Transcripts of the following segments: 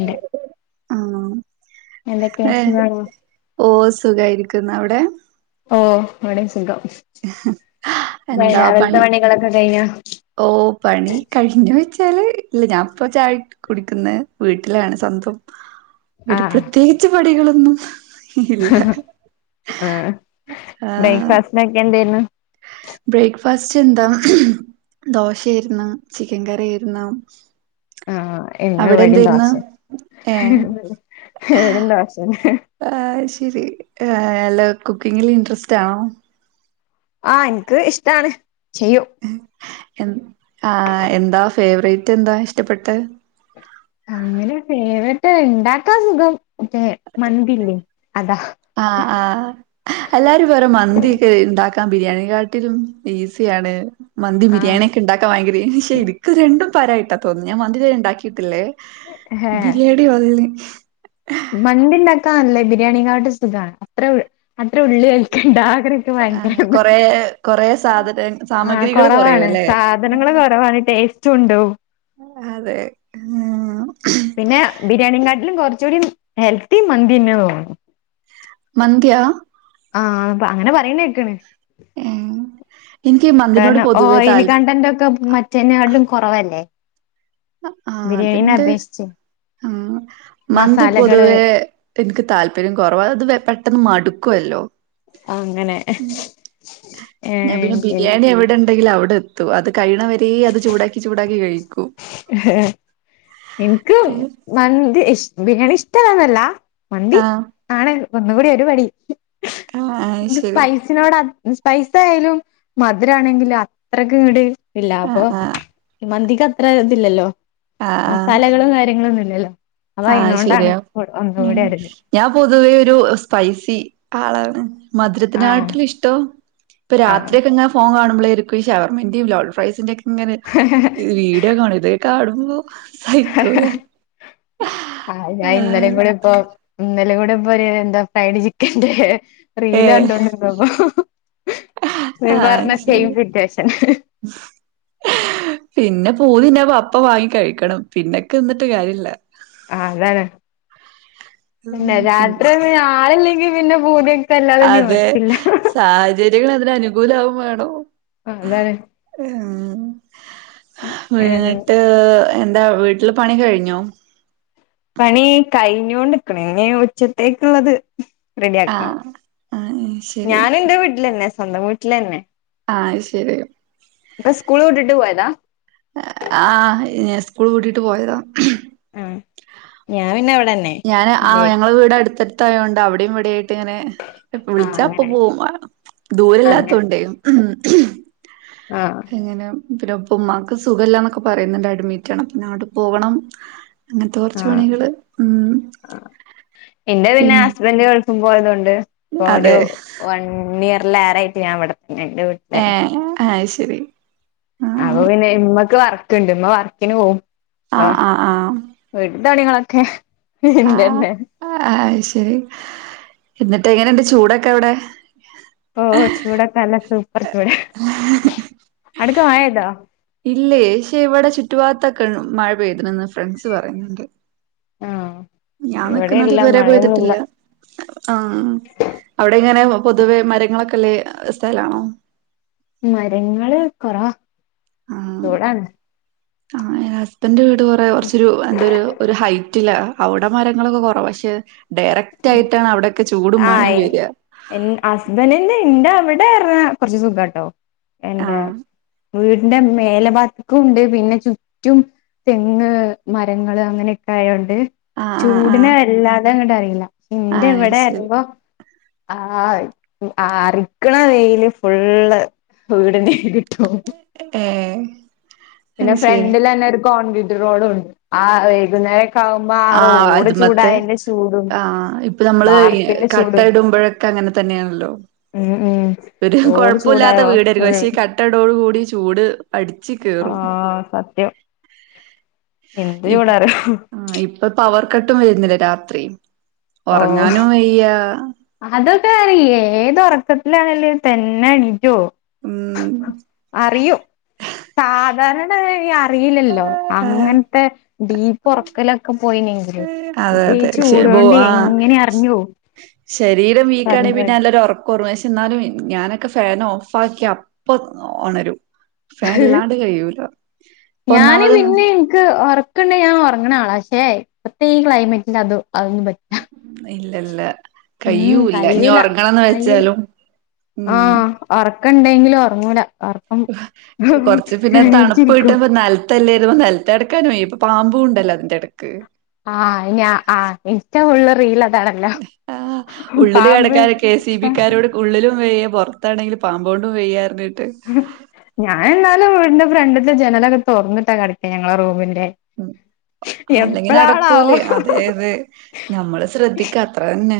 ണ്ട് ആ എന്തൊക്കെ ഏ സുഖാണോ ഓ സുഖായിരിക്കു [unintelligible] അവിടെ ഓ ബടെ സുഖം എന്താ രാവിലത്തെ പണി പണികളൊക്കെ കഴിഞ്ഞോ ഓ പണി കഴിഞ്ഞു [unintelligible] ച്ചാല് ഇല്ല ഞാൻപ്പ ചായ കുടിക്കുന്ന് വീട്ടിലാണ് സ്വന്തം [unintelligible] ആഹ് പ്രത്യേകിച്ച് പണികളൊന്നു [unintelligible] ആഹ് ആഹ് ബ്രേക്ക്ഫാസ്റ്റിനൊക്കെ എന്തേര്ന്നു? ഫസ്റ്റ് എന്താ ദോശായിര്ന്നു ചിക്കൻ കറിയായിര്ന്നു. ആഹ് ഇന്ന് വടിം ദോശേ ഏഹ് ഇവടിം ദോശെന്നെ. [unintelligible] അ് അല്ല കുക്കിങ്ങില് ഇൻട്രസ്റ്റാണോ? ആഹ് ഇൻക്ക് ഇഷ്ടാണ്. ചെയ്യും. എ ആഹ് എന്താ ഫേവറേറ്റെന്താ ഇഷ്ടപ്പെട്ടെ അങ്ങനെ ഫേവററ്റ് ഇണ്ടാക്കാ സുഖം മറ്റേ മന്തില്ലേ അതാ ആഹ് ആഹ് അല്ലാരും പറിം മന്തിക്കെ ഇണ്ടാക്കാൻ ബിരിയാണി കാട്ടിലും ഈസിയാണ്. മന്തിം ആഹ് ബിരിയാണിയെക്കെ ഇണ്ടാക്കാ ഭയങ്കര [unintelligible] പക്ഷേ ഇൻക്ക് രണ്ടും പാരയിട്ടാ തോന് ന്ന ഞാൻ [unintelligible] ഉണ്ടാക്കിയിട്ടില്ലേ? ബിരിയാണി [unintelligible] മന്തിണ്ടാക്കാനല്ലേ ബിരിയാണി കാട്ടിലും സുഖാണ് അത്ര ഉ അത്ര ഉള്ള് ദാ ആ കൊറെ കൊറെ സാധന ആഹ് സാമഗ്രികൾ കൊറയു കൊറവാണ് അല്ലെ, സാധനങ്ങള് കൊറവാണ് ടേസ്റ്റുണ്ടാവും അതെ. പിന്നെ ബിരിയാണികാട്ടിലും കുറച്ചൂടി ഹെൽത്തി മന്തിന്നെ തോന്നുന്നു. മന്ത്യാ ആ അത അങ്ങനെ പറയുന്നേക്കണ്. ഏം കാരണം, ഓയലികണ്ടന്റൊക്കെ മറ്റനേകാട്ടിലും കുറവല്ലേ? [unintelligible] ആ ബിരിയാണീനെ അതിന്റെ അപേക്ഷിച്ച് ആ മന്തി മസാലകള് പൊതുവേ എനിക്ക് താല്പര്യം കുറവാ അത് പെട്ടെന്ന് മടു ക്കുവല്ലോ? അങ്ങനെ ഏ എ ഉണ്ടെങ്കിൽ അവിടെ എത്തും, അത് കഴിണവരേ അത് ചൂടാക്കി ചൂടാക്കി കഴിക്കും. എനിക്ക് പിന്നെ മന്തി ഇഷ് ബിരിയാണി ഇഷ്ടല്ലന്നല്ല. മന്തി, ആഹ് ആണ്. ഒന്ന്കൂടി ഒരുപടി. ആഹ് ആഹ് ൻ്റെ ശരി സ്പൈസിനോടാ അ സ്പൈസ് ആയാലും മധുരാണെങ്കിലും അത്രക്ക് ഇങ്ങട് ഇല്ല അപ്പൊ ആഹ് ആഹ് ഈ മന്തി ഇത്ര ഇതില്ലല്ലോ മസാലകളും കാര്യങ്ങളും നി [unintelligible] ആ ശരിയാ അരുത് ഞാൻ പൊതുവേ ഒരു സ്പൈസി ആളാണ് ആഹ് മധുരത്തിനായിടുള്ള ഇഷ്ടോ ഇപ്പൊ ആഹ് രാത്രി പിന്നെ ഫോൺ കാണും നമ്മളിരിക്കു ഈ ഷവർമന്റയും ലോൾ ഫ്രൈസിന്റെക്കെ ഇങ്ങനെ വീഡിയോ കാണത് കണുമ്പോ സൈക്കുല ആ ഞാൻ ഇന്നലെ കൂടെ ഇപ്പോ ന്നല കൂടെ പോയാ എന്താ ഫ്രൈഡ് ചിക്കന്റെ റീല് ഏഹ് കണ്ടോണ്ടിരുന്നപ്പോ നീ ആഹ് പറഞ്ഞ സെയിം ശരി സിറ്റുവേഷൻ പു പിന്നെ പപ്പ വാങ്ങി കഴിക്കണം പിന്നെക്കെ എന്നിട്ട് കാര്യഇല്ല ആ അതാണ് പിന്നെ രാത്രി പിന്നെ ആളില്ലെങ്കിൽ പിന്നെ പൂതി ഇതല്ലാതെ നീവർത്തില്ല ജീവിതം അതിന് അനുകൂലാവുമാണം ആഹ് അതാണ് ആഹ് ഏഹ് വീന്ന്ട്ട് എന്താ വീട്ടില് പണി കഴിഞ്ഞൊ പണി കഴിഞ്ഞോണ്ട്ക്ക്ണ് ഇനി ഉച്ചത്തേക്ക്ള്ളത് റെഡിയാക്കണം ആഹ് ആഹ് ശരി ഞാന് ഇന്റെ വീട്ട്ലന്നെ സ്വന്തം വീട്ടിലന്നെ ആഹ് ശരി ഇപ്പ സ്കൂള് വിട്ടിട്ട് പോയതാ ആഹ് ഞാൻ സ്കൂൾ വിട്ടിട്ട് പോയതാ ആഹ് ഞാൻ പിന്നെ വ് ഞാൻ ആഹ് ഞങ്ങള വീട് അടുത്തട് ത്തയോണ്ട് അവിടെം ഇവിടേം ത്തിങ്ങനെ എപ്പ ആഹ് വിളിച്ചാ അപ്പ അങ്ങനെ പോവുമാണം അങ്ങനെ ദൂരല്ലാത്തോണ്ടേ ആഹ് എങ്ങനെ മ് പിന്നെ ഇപ്പ ഇമ്മാക്ക് സുഖല്ലാന്നൊക്കെ പറയ്ന്ന്ണ്ട് അഡ്മിറ്റാണ് പിന്നെ ആട പോവണം അങ്ങത്തെ കൊറച്ച് ആഹ് പണികള് ഉം എന്റെ പിന്നെ പിൻ ഹസ്ബൻഡ് ഗൾ പോയത [unintelligible] ഒരു അതെ വൺ ഇയ ല്ലേരായിട്ട് ഞാനിവ [unintelligible] വീട്ട [unintelligible] അത്ശരി അ [unintelligible] വർക്കുണ്ട് ഉമ്മ വർക്കിന് പോകും ആ ആ [unintelligible] വീട്ടത്തെ പണികളൊക്കെ ഹാ ഇന്റെന്നെ ആ [unintelligible] ശരി എന്നിട്ട് എങ്ങനുണ്ട് ചൂടൊക്കെ അവിടെ ഓ ചൂടൊക്കെ അല്ല സൂപ്പർ ചൂട് അടുക്ക ആയതാ ഇല്ലേ ശ്ശെ ഇവിടെ ചുറ്റുഭാഗത്തെ മഴ പെയ്തിന്ന് ഫ്രണ്ട്സ് പറയുന്നുണ്ട് ആഹ് ഞാൻ നിക്കുന്നത് ഇവിടെയില്ല ഇതുവരെ മഴയൊന്നുല്ല പോയ്തിട്ടില്ല ആഹ് അവിടെ ഇങ്ങനെ പൊതുവെ മരങ്ങളൊക്കെല്ലേ സ്ഥലാണോ മരങ്ങള് കൊറാ ചൂടാണ് ആഹ് ഹസ്ബൻഡ് അതു [unintelligible] കുറച്ചൊരു എന്തൊരു ഹൈ റ്റില്ല അവിടെ മരങ്ങളൊക്കെ കൊറവ പക്ഷേ ആ [unintelligible] വരിക ഹസ്ബന്റിന്റെ ഇണ്ടാവി [unintelligible] കുറച്ചു സുഖാട്ടോ എന്റെ ആഹ് വീടിന്റെ മേലേഭാഗത്തും ഉണ്ട് പിന്നെ ചുറ്റും തെങ്ങ് മരങ്ങള് അങ്ങനെയൊക്കെ ആയോണ്ട് ആ ആ ആ ചൂടിനെ വല്ലാതങ്ങോട്ട് അറി ആ എന്റെ അത് ഇവിടെ ശരി അർയുമ്പോ ആ ആഹ് അറിക്കണ് വെയില് ഫുള്ള് വീടിന്റെ കിട്ടും ഏ പിന്നെ ഫ്രണ്ടില് തന്നെ ഒരു കോൺഗ്രീ റോഡുണ്ട് ആ വൈകുന്നേരം ആ അത് മത്തേ ചൂടും ആഹ ഇപ്പൊ നമ്മള് വാർപ്പിന്റെ കട്ട ചൂടും ഇടുമ്പോഴൊക്കെ അങ്ങനെ തന്നെയാണല്ലോ ഉം ഉം ഒരു റോഡ് കുഴപ്പില്ലാത്ത ചൂടായോ വീടാരിക്കും ഫുൾ പക്ഷേ ഈ കട്ട ഇടോടു കൂടി ചൂട് അടിച്ച് ആ കേറും സത്യം എന്ത് ചൂടാറിയോ ആഹ് ഇപ്പൊ പവർ കട്ടും വരുന്നില്ലെ രാത്രി ഓ ഉറങ്ങാനും വയ്യ അതൊക്കെ അറിയ്യാ ഏത് ഉറക്കത്തിലാണെലും തന്നെ എണീ ക്കും ഉം അറിയും സാധാരണ [unintelligible] അറിയില്ലല്ലോ അങ്ങനത്തെ ഡീപ് ഉറ [inaudible] പോയിനെങ്കില് അതെ ഇത് ഈ അതെ ശെ ബോ ചൂടുകൊണ്ട് ആഹ് എങ്ങനെ അറിഞ്ഞോവും ശരീരം വീക്കാണെങ്കിൽ പിന്നെ നല്ലൊരു ഉറ [unintelligible] എന്നാലും ഞാനൊക്കെ ഫാൻ ഓഫ് ആക്കിയാ അപ്പൊ ഉണരും ഇപ്പൊ ഞാന് ഒന്നാമത് പിന്നെ എനിക്ക് ഉറക്കണ്ടേ ഞാൻ ഉറങ്ങണ ആളാ പക്ഷേ ഇപ്പൊത്തെ ഈ ക്ലൈമറ്റിൽ അതും അതൊന്നും പറ്റൂല ഇല്ലില്ല കയ്യൂല്ല ഇനി ഉറങ്ങണന്ന് കഴിയൂല വെച്ചാലും ഉം ആഹ് ഒറക്കണ്ടെങ്കിലും ഉറങ്ങൂല കൊറച്ച് പിന്നെ തണുപ്പ് എണീച്ചിരിക്കും കിട്ടുമ്പോമ ന നിലത്തല്ലായിരുന്നു നിലത്തെടക്കാനും വയ്യ ഇപ്പൊ പാമ്പും ഉണ്ടല്ലോ അതിന്റെ ഇടക്ക് ആ ഇ ആ ഇൻസ്റ്റ ഫുള്ള് റീലാ ആ ഉള്ളിൽ കിടക്കാനൊക്കെ കെ എസ് ഇ സി ബിക്കാരോട് ഉള്ളിലും [inaudible] പുറത്താണെങ്കിൽ പാമ്പോണ്ടും വയ്യാർഞ്ഞിട്ട് ഞാൻ എന്നാ വീടിന്റെ ഫ്രണ്ടിത്തെ ജനലൊക്കെ തുറന്നിട്ടാ കിടക്കാ ഞങ്ങള് റൂമില് ഉം അല്ലെങ്കിൽ നടക്കൂലേ അതെ അതെ ഞമ്മള് ശ്രദ്ധിക്ക അത്ര തന്നെ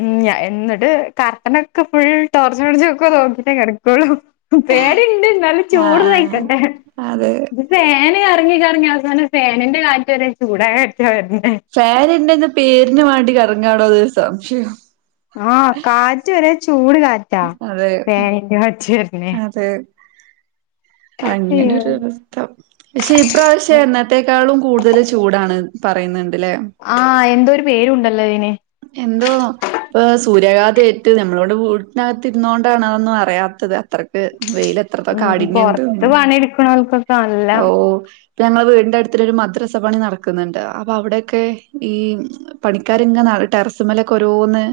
ഉം എന്നിട്ട് കർട്ടനൊക്കെ ഫുൾ ടോർച്ചടിച്ചൊക്കെ നോക്കിട്ടേ കിടക്കുള്ളൂ പേടി ഇണ്ട് എന്നാലും ആഹ് ചൂട് ആഹ് സഹിക്കണ്ടെ അതെ ഇത് ഫാന് കറങ്ങി കറങ്ങി അവസനം ഫാനിന്റെ കാറ്റ് വരെ ചൂട് കാറ്റ കാറ്റാ വരുന്നേ ഫാനുണ്ടെന്ന് പേരിന് വേണ്ടി കറങ്ങാടോ അത് സംശ്യയം ആ കാറ്റ് വരെ ചൂട് കാറ്റാ അതെ ഫാനിന്റെ കാറ്റ് വരണേ അതെ അയ്യോ അങ്ങനൊരു അവസ്ഥ പക്ഷെ ഇപ്രവശ്യം എന്നത്തെക്കാളും കൂടുതല് ചൂടാണ് പറയുന്നുണ്ട് ആഹ് എന്തോരു പേരുണ്ടല്ലോ അതിന് സൂര്യാഘാത ഏറ്റ് നമ്മളിവ്ടെ വീട്ടിനകത്ത് ഇരുന്ന കൊണ്ടാണ് അതൊന്നും അറിയാത്തത് ത്രക്ക് ഉം പൊറത്ത് പണി എടുക്കണോൽക്കൊക്കെ നല്ല ഓഹ് ഇപ്പ ഞങ്ങള് വീടിന്റെ അടുത്തൊരു മദ്രസ പണി നടക്കുന്നുണ്ട് അപ്പൊ അവിടെക്കെ ഈ പണിക്കാരങ്ങെ ടെറസുമലൊക്കെ ഓരോന്ന്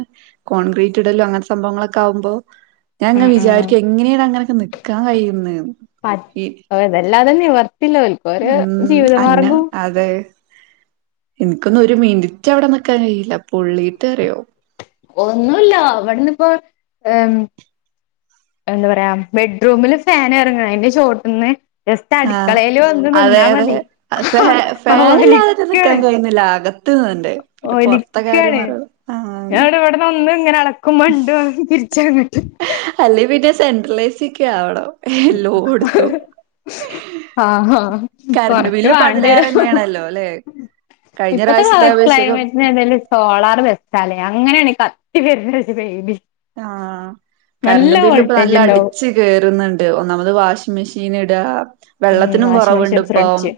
കോൺക്രീറ്റ് ഇടലോ അങ്ങനെത്തെ സംഭവങ്ങളൊക്കെ ആവുമ്പോ ഞാങ്ങ വിചാരിക്ക എങ്ങനെയാണ് അങ്ങനൊക്കെ നിൽക്കാൻ കഴിയുന്നെന്ന് പറ്റ ഇതെല്ലാതെ നിവർത്തില്ല ഒൾക്കൊരു ഉം അന്ന ജീവിതമാർഗവും അതെ എനിക്കൊന്നും ഒരു മിനിറ്റ് അവിടെ നിക്കാൻ കഴിയില്ല പൊള്ളീട്ട് അറിയോ ഒന്നുല്ല അവിടന്ന് ഇപ്പോ എ എന്താ പറയാ ബെഡ്റൂമില് ഫാൻ ഇറങ്ങണം അതിന്റെ ചോട്ട്ന്ന് ആ അതെ അതെ ഫ ഫാ ആഹ് നില്ലാതെെ നിക്കാൻ ഒലിക്കാണ് കഴിയുന്നില്ല ആക ഒലിക്കാണ് ആഹ് ഞാൻ ഇവ്ടെവിടെ ഒന്ന് ഇങ്ങനെ അളകുമ്പണ്ട് തിരിച്ചന്ന് ഹ്ഹ അല്ലെ പിന്നെ സെൻട്രലൈസി ഒക്കെ ആവണം എല്ലോട്ത്തും ആഹാ കറണ്ട് കൊറച്ച് ബില്ല് ഇപ്പ വാണ്ടി വരും. അതിലേറെന്നെയാണല്ലോ ല്ലെ കഴിഞ്ഞ ഇപ്പത്തെ പ്രാവശ്യത്തെ അപേക്ഷക്ക് ക്ലൈമറ്റിന ഏതാലും സോളാർ ബെസ്റ്റാല്ലേ അങ്ങനേണ് കത്തി [unintelligible] വെയില് ആഹ് നല്ല കറണ്ട് ബില്ല് ഇപ്പ നല്ല വോൾട്ടേജ് ഉണ്ടാവും അടിച്ച് കേറ്ന്ന്ണ്ട്. നമ്മള് വാഷിംഗ് മെഷീൻ ഇടാ ഉം വെള്ളത്തിനും വാഷിംഗ് കുറവുണ്ട് മെഷീൻ ഇപ്പം. ഫ്രിഡ്ജ്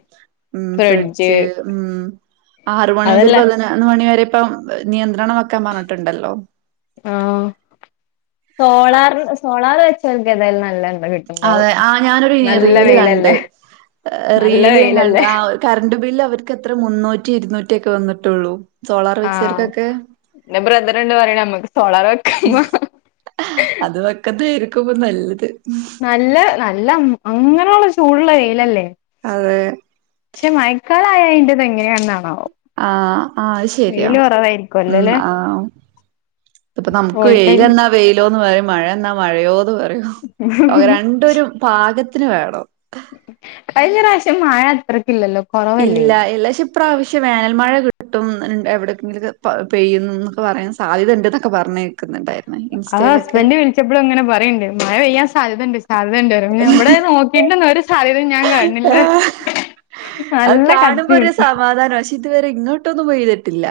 ഉം ഫ്രിഡ്ജ്. ഉം ആറ് മണി മുതൽ അതല്ല പതിനൊന്ന് മണി വരെ പ്പം നിയന്ത്ര് ണം വെക്കാൻ പറഞ്ഞിട്ട്ണ്ടല്ലോ. ആഹ് സോളാർ സോളാർ വെ [unintelligible] നല്ല എണ്ണ കിട്ടുണ്ടാവും അതെ ആ ഞാനൊരു നല്ല റീല് കണ്ട്. വെയിലല്ലേ നല്ല റീല് ഞാൻ കണ്ട് വെയിലല്ലേ ആ കറണ്ട് ബില്ല് അവർക്ക് എത്ര മുന്നൂറ്റി ഇരുനൂ റ്റിയൊക്കെ വന്നിട്ടൊള്ളൂ. ആഹ് ൻ്റെ ബ്രദറിണ്ട് പറിണമ്മക്ക് സോളാർ വെക്കമ്മാ ക്കുമ്പം നല്ലത് നല്ല നല്ല അങ്ങനള്ള ചൂടുള്ള വെയിലല്ലേ. അതെ പക്ഷെ മയക്കാലായാ ഇത് എങ്ങനെയാന്നാ ആ ആ അഹ് ശരിയാ കുറവായിരിക്കുവല്ലോ ഉം അല്ലെ ആ ഇത്പ്പൊ നമുക്ക് വോൾട്ടേജ് വെയിലന്നാ വെയിലോന്ന് പറയും മഴ വന്നാ മഴയോത് പറ രും അപൊ രണ്ടൊരൂ പാകത്തി ത്തിന് വേണോ കഴിഞ്ഞറാശ്യം മഴ അത്രക്കില്ലല്ലോ ഇല്ല കുറവല്ലേനു എല്ലാക്ഷിപ്രാവശ്യം വേനാൽ മഴ കി ട്ടും ന്ന് ൺ എവിടെക്കെങ്കിലും പ പെയ്യുന്നു ന്ന് പറയാൻ സാധ്യതണ്ട്ന്നൊക്കെ പറഞ്ഞേക്കുന്നുണ്ടായിരു ആ ഹസ്ബന്റ് വിളിച്ചപ്പോഴും അങ്ങനെ പറയ്ണ്ട് മഴ പെയ്യാൻ സാധ്യണ്ട് സാധ്യതണ്ട് വറെം പിന്നെ ബടെ നോക്കിട്ടന്ന ഒരു സാധ്യത ഞാൻ കാണണില്ല ആഹ് നല്ല കട്ടി വെക്ക തുവരെ ഇങ്ങോട്ടൊന്നും പെയ്തിട്ടില്ല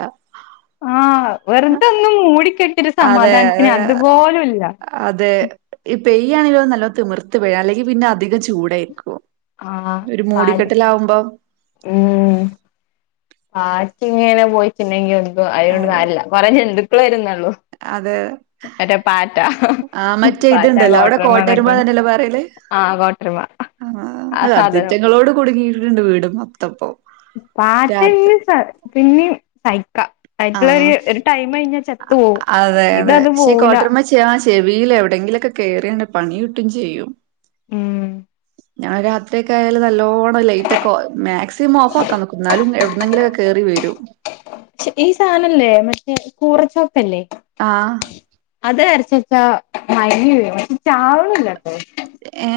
ആ വെറുതൊന്നും മൂടിക്കെ ട്ടി ടൊരു അതെ സമാധാൻത്തിന് അതുപോലുല്ല അതെ ഈ പെയ്യാണെങ്കിലോ നല്ലോ തിമിർത്ത് പെയ്യാ അല്ലെങ്കി പിന്നെ അധികം ചൂടായിരിക്കോ ആഹ് ഒരു പാട് മൂടിക്കെട്ടലാവുമ്പോ ഉം [unintelligible] അപ്പ അതിനൊണ്ട് അതെ കാര്യല്ല കുറേ [unintelligible] മക്കളരുന്നള്ളൂ അതെ ആഹ് മറ്റേ പാറ്റ ഇതുണ്ടല്ലോ അവിടെ കോട്ടരുമാ കോട്ടർമാനൊക്കെ തന്നെയല്ലോ പറയലേ ആഹ് കോട്ടർമാൻ ആ ആഹ് സാധനം അതിറ്റങ്ങളോട് കുടുങ്ങിട്ടുണ്ട് വീട് മൊത്തപ്പം പിന്നെ പിന്നെ സ ആയിട്ടുള്ള ആഹ് ഒരു ടൈം ചത്തു പോവും അതെ അതെ ഇതത് പക്ഷേ ഈ പോവൂല കോട്ടർമച്ചി ആ ചെവിയിൽ എവിടെങ്കിലൊക്കെ കയറിയാൽ പണി കിട്ടും ചെയ്യും ഉം ഞാൻ രാത്രിയൊക്കെ ആയാലും നല്ലോ നല്ലോണോ ലൈറ്റ് ഒക്കെ മാക്സിമം ഓഫ് ആക്കാൻ നോക്കും എന്നാലും എവിടു ഒന്നെങ്കിലൊക്കെ കേറി വരു കുറ ചൊ [unintelligible] ആഹ് അത് അരച്ച [unintelligible] മൈങ്ങി വീഴും പക്ഷെ ചാവ്ണില്ല ഏ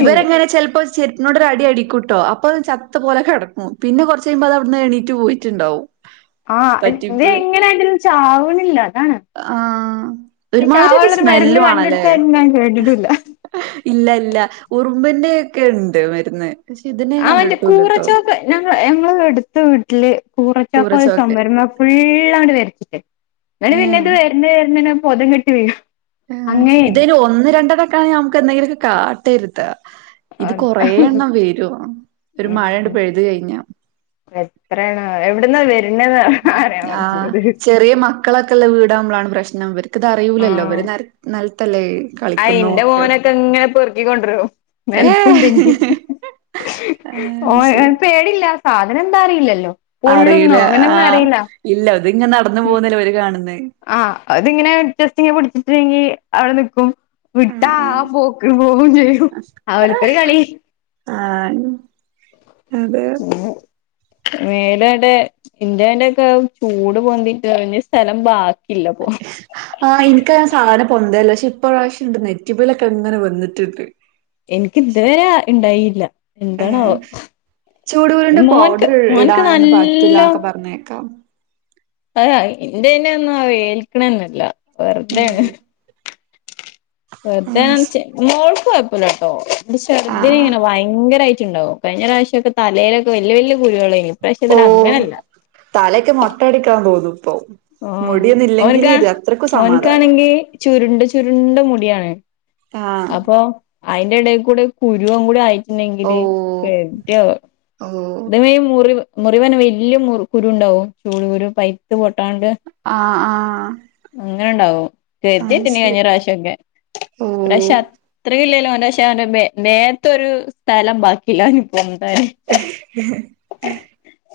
ഇവരെങ്ങനെ ചെൽപ്പോ ചെ [unintelligible] അടി അടിക്കുട്ടോ അപ്പൊ ചത്ത പോലെ കെടക്കും പിന്നെ കൊർച്ച് കയ്മ്പോ അതവിടുന്ന് എണീറ്റ് പോയിറ്റ്ണ്ടാവും ആഹ് ഇത് എങ്ങനെ ചാവ്ണില്ല ആഹ് ഒരുമാതിരി ഒരു ചാവാനുള്ളൊരു മരുന്ന് സ്മെല്ലു ആണല്ലേ കണ്ടെടുത്തതായിട്ട് ഞാൻ കേട്ടിട്ടുല്ല ഇല്ല ഇല്ല ഉറുമ്പിന്റെ ക്കെ ണ്ട് മര്ന്ന് അവന്റെ കൂറച്ചോക്ക് ഞങ്ങ ഞങ്ങള് എടുത്ത വ് ട്ട്ല് കുറചോക്ക് കൂറച്ചൊക്കെ ചൊമര്മ ഫുള്ളണ്ട് വരച് വന് പിന്നെ ഏഹ് ഇത് വര്ന്ന് വര്ന്നേരം ബോധം കെട്ടി വീഴും ആ അങ്ങനെയും ഇതയ്ന് ഒന്ന് രണ്ടെണ്ണ ക്കണേ നമ്ക്ക് എന്തെങ്കിലൊക്കെ കാട്ടെരുത്ത അ ഒരു ഉ മഴയണ്ട് പെയ്ത് കഴിഞ്ഞാ എത്രയാണ് എവിടുന്നാ വ ആഹ് ചെറിയ മക്കളൊക്കെള്ള വീടാവുമ്പളാണ് പ്രശ്ന നംവര് ക്ക്ത് അറിയൂലല്ലോ അവര് നെൽ നെൽ തലേ അയിന്റെ മോനൊക്കെ ങ്ങനെ പെർക്കിക്കൊണ്ടുരു നല്ലണ്ടെങ്കി ഏഹ് ഓ ആഹ് ന് പേടില്ല സാധനം എന്താ അറിയില്ലല്ലൊ അറിയില ആ ഇല്ല അത് ഇങ്ങൻ നടന്നു ഉം പോകുന്നല്ലെ വര് കാണുന്നെ ആഹ് അതിങ്ങനെ ജസ്റ്റ് ങ്ങെ പിടിച്ചിട്ടെങ്കി അവിടെ നിക്കും ആഹ് വിട്ടാ ആ ആഹ് പോക്ക് പോകും ചെയ്യും അവര്ക്ക് ഒര് കളി ആഹ് അതെ മേലെടെ ഇന്റെന്റെക്കെ ചൂട് പൊന്തിട്ട് ഞ്ഞി സ്ഥലം ബാക് ആഹ് ഇനിക്കന സാന പൊന്തല്ല ശ് ഇ പ്രാവശ്യ ണ്ട് നെറ്റിമലൊക്കെ ങ്ങനെ വന്നിട്ട്ണ്ട് എനിക്ക് ഇതുവരെ ഉണ്ടായി ഇല്ല ഏ ചൂടു കൂടിന്റെ മോൻക്ക് പൗഡർ മോൻക്ക് ഇടാനൊന്നന്ന് പറ്റില്ല എന്നൊക്കെ പറഞ്ഞേക്കാം അത എന്റെേന്നെ ഒന്നും വേൽിക്കണന്നല്ല വെറുതൊണ് [unintelligible] [unintelligible] ആഹ് ശ കുഴപ്പമില്ല കേട്ടോ ഇ ശെർദ്ദ ആഹ് ഇങ്ങനെ ഭയങ്കര കുഴിണ്ടാവോഴിഞ്ഞ പ്രാവശ്യം ഒക്കെലയിലൊക്കെ വല വലിയ കുഴികളും ഓ തലേക്ക് മൊത്തം- മേടിക്കാൻ പോന്നുന്നു ഇപ്പോ ഓ ഓനക്ക സമാധാനം ഓനക്കാണെങ്കി ചുരുണ്ട് ചുരുണ്ട മുടി- എയാണ് ആഹ് അപ്പൊ അതിന്റെ ഇടയിൽ കൂടെ കുരുവുംം കൂടി ആയി് എന്നാങ്കില് ഓഹ് കേട്ട ഓഹ് ഇ മെയ മൂറിവ് മുറിവ് തന്നെ വലിയ കുരു ഉണ്ടാവും ചൂട് കുരു പൈപ്പ- ട്ടണ്ട് ആഹ് ആഹ് അങ്ങനെണ്ടാവും അത് കതിത്തിന്ന ശരി കഴിഞ്ഞ പ്രാവശ്യംൊക്കെ പ്രശ അത്രല്ലലോ പ ക്ഷെ നേത്തരു സ്ഥലം ബാക്കില്ല ഇപ്പം [unintelligible] ഉം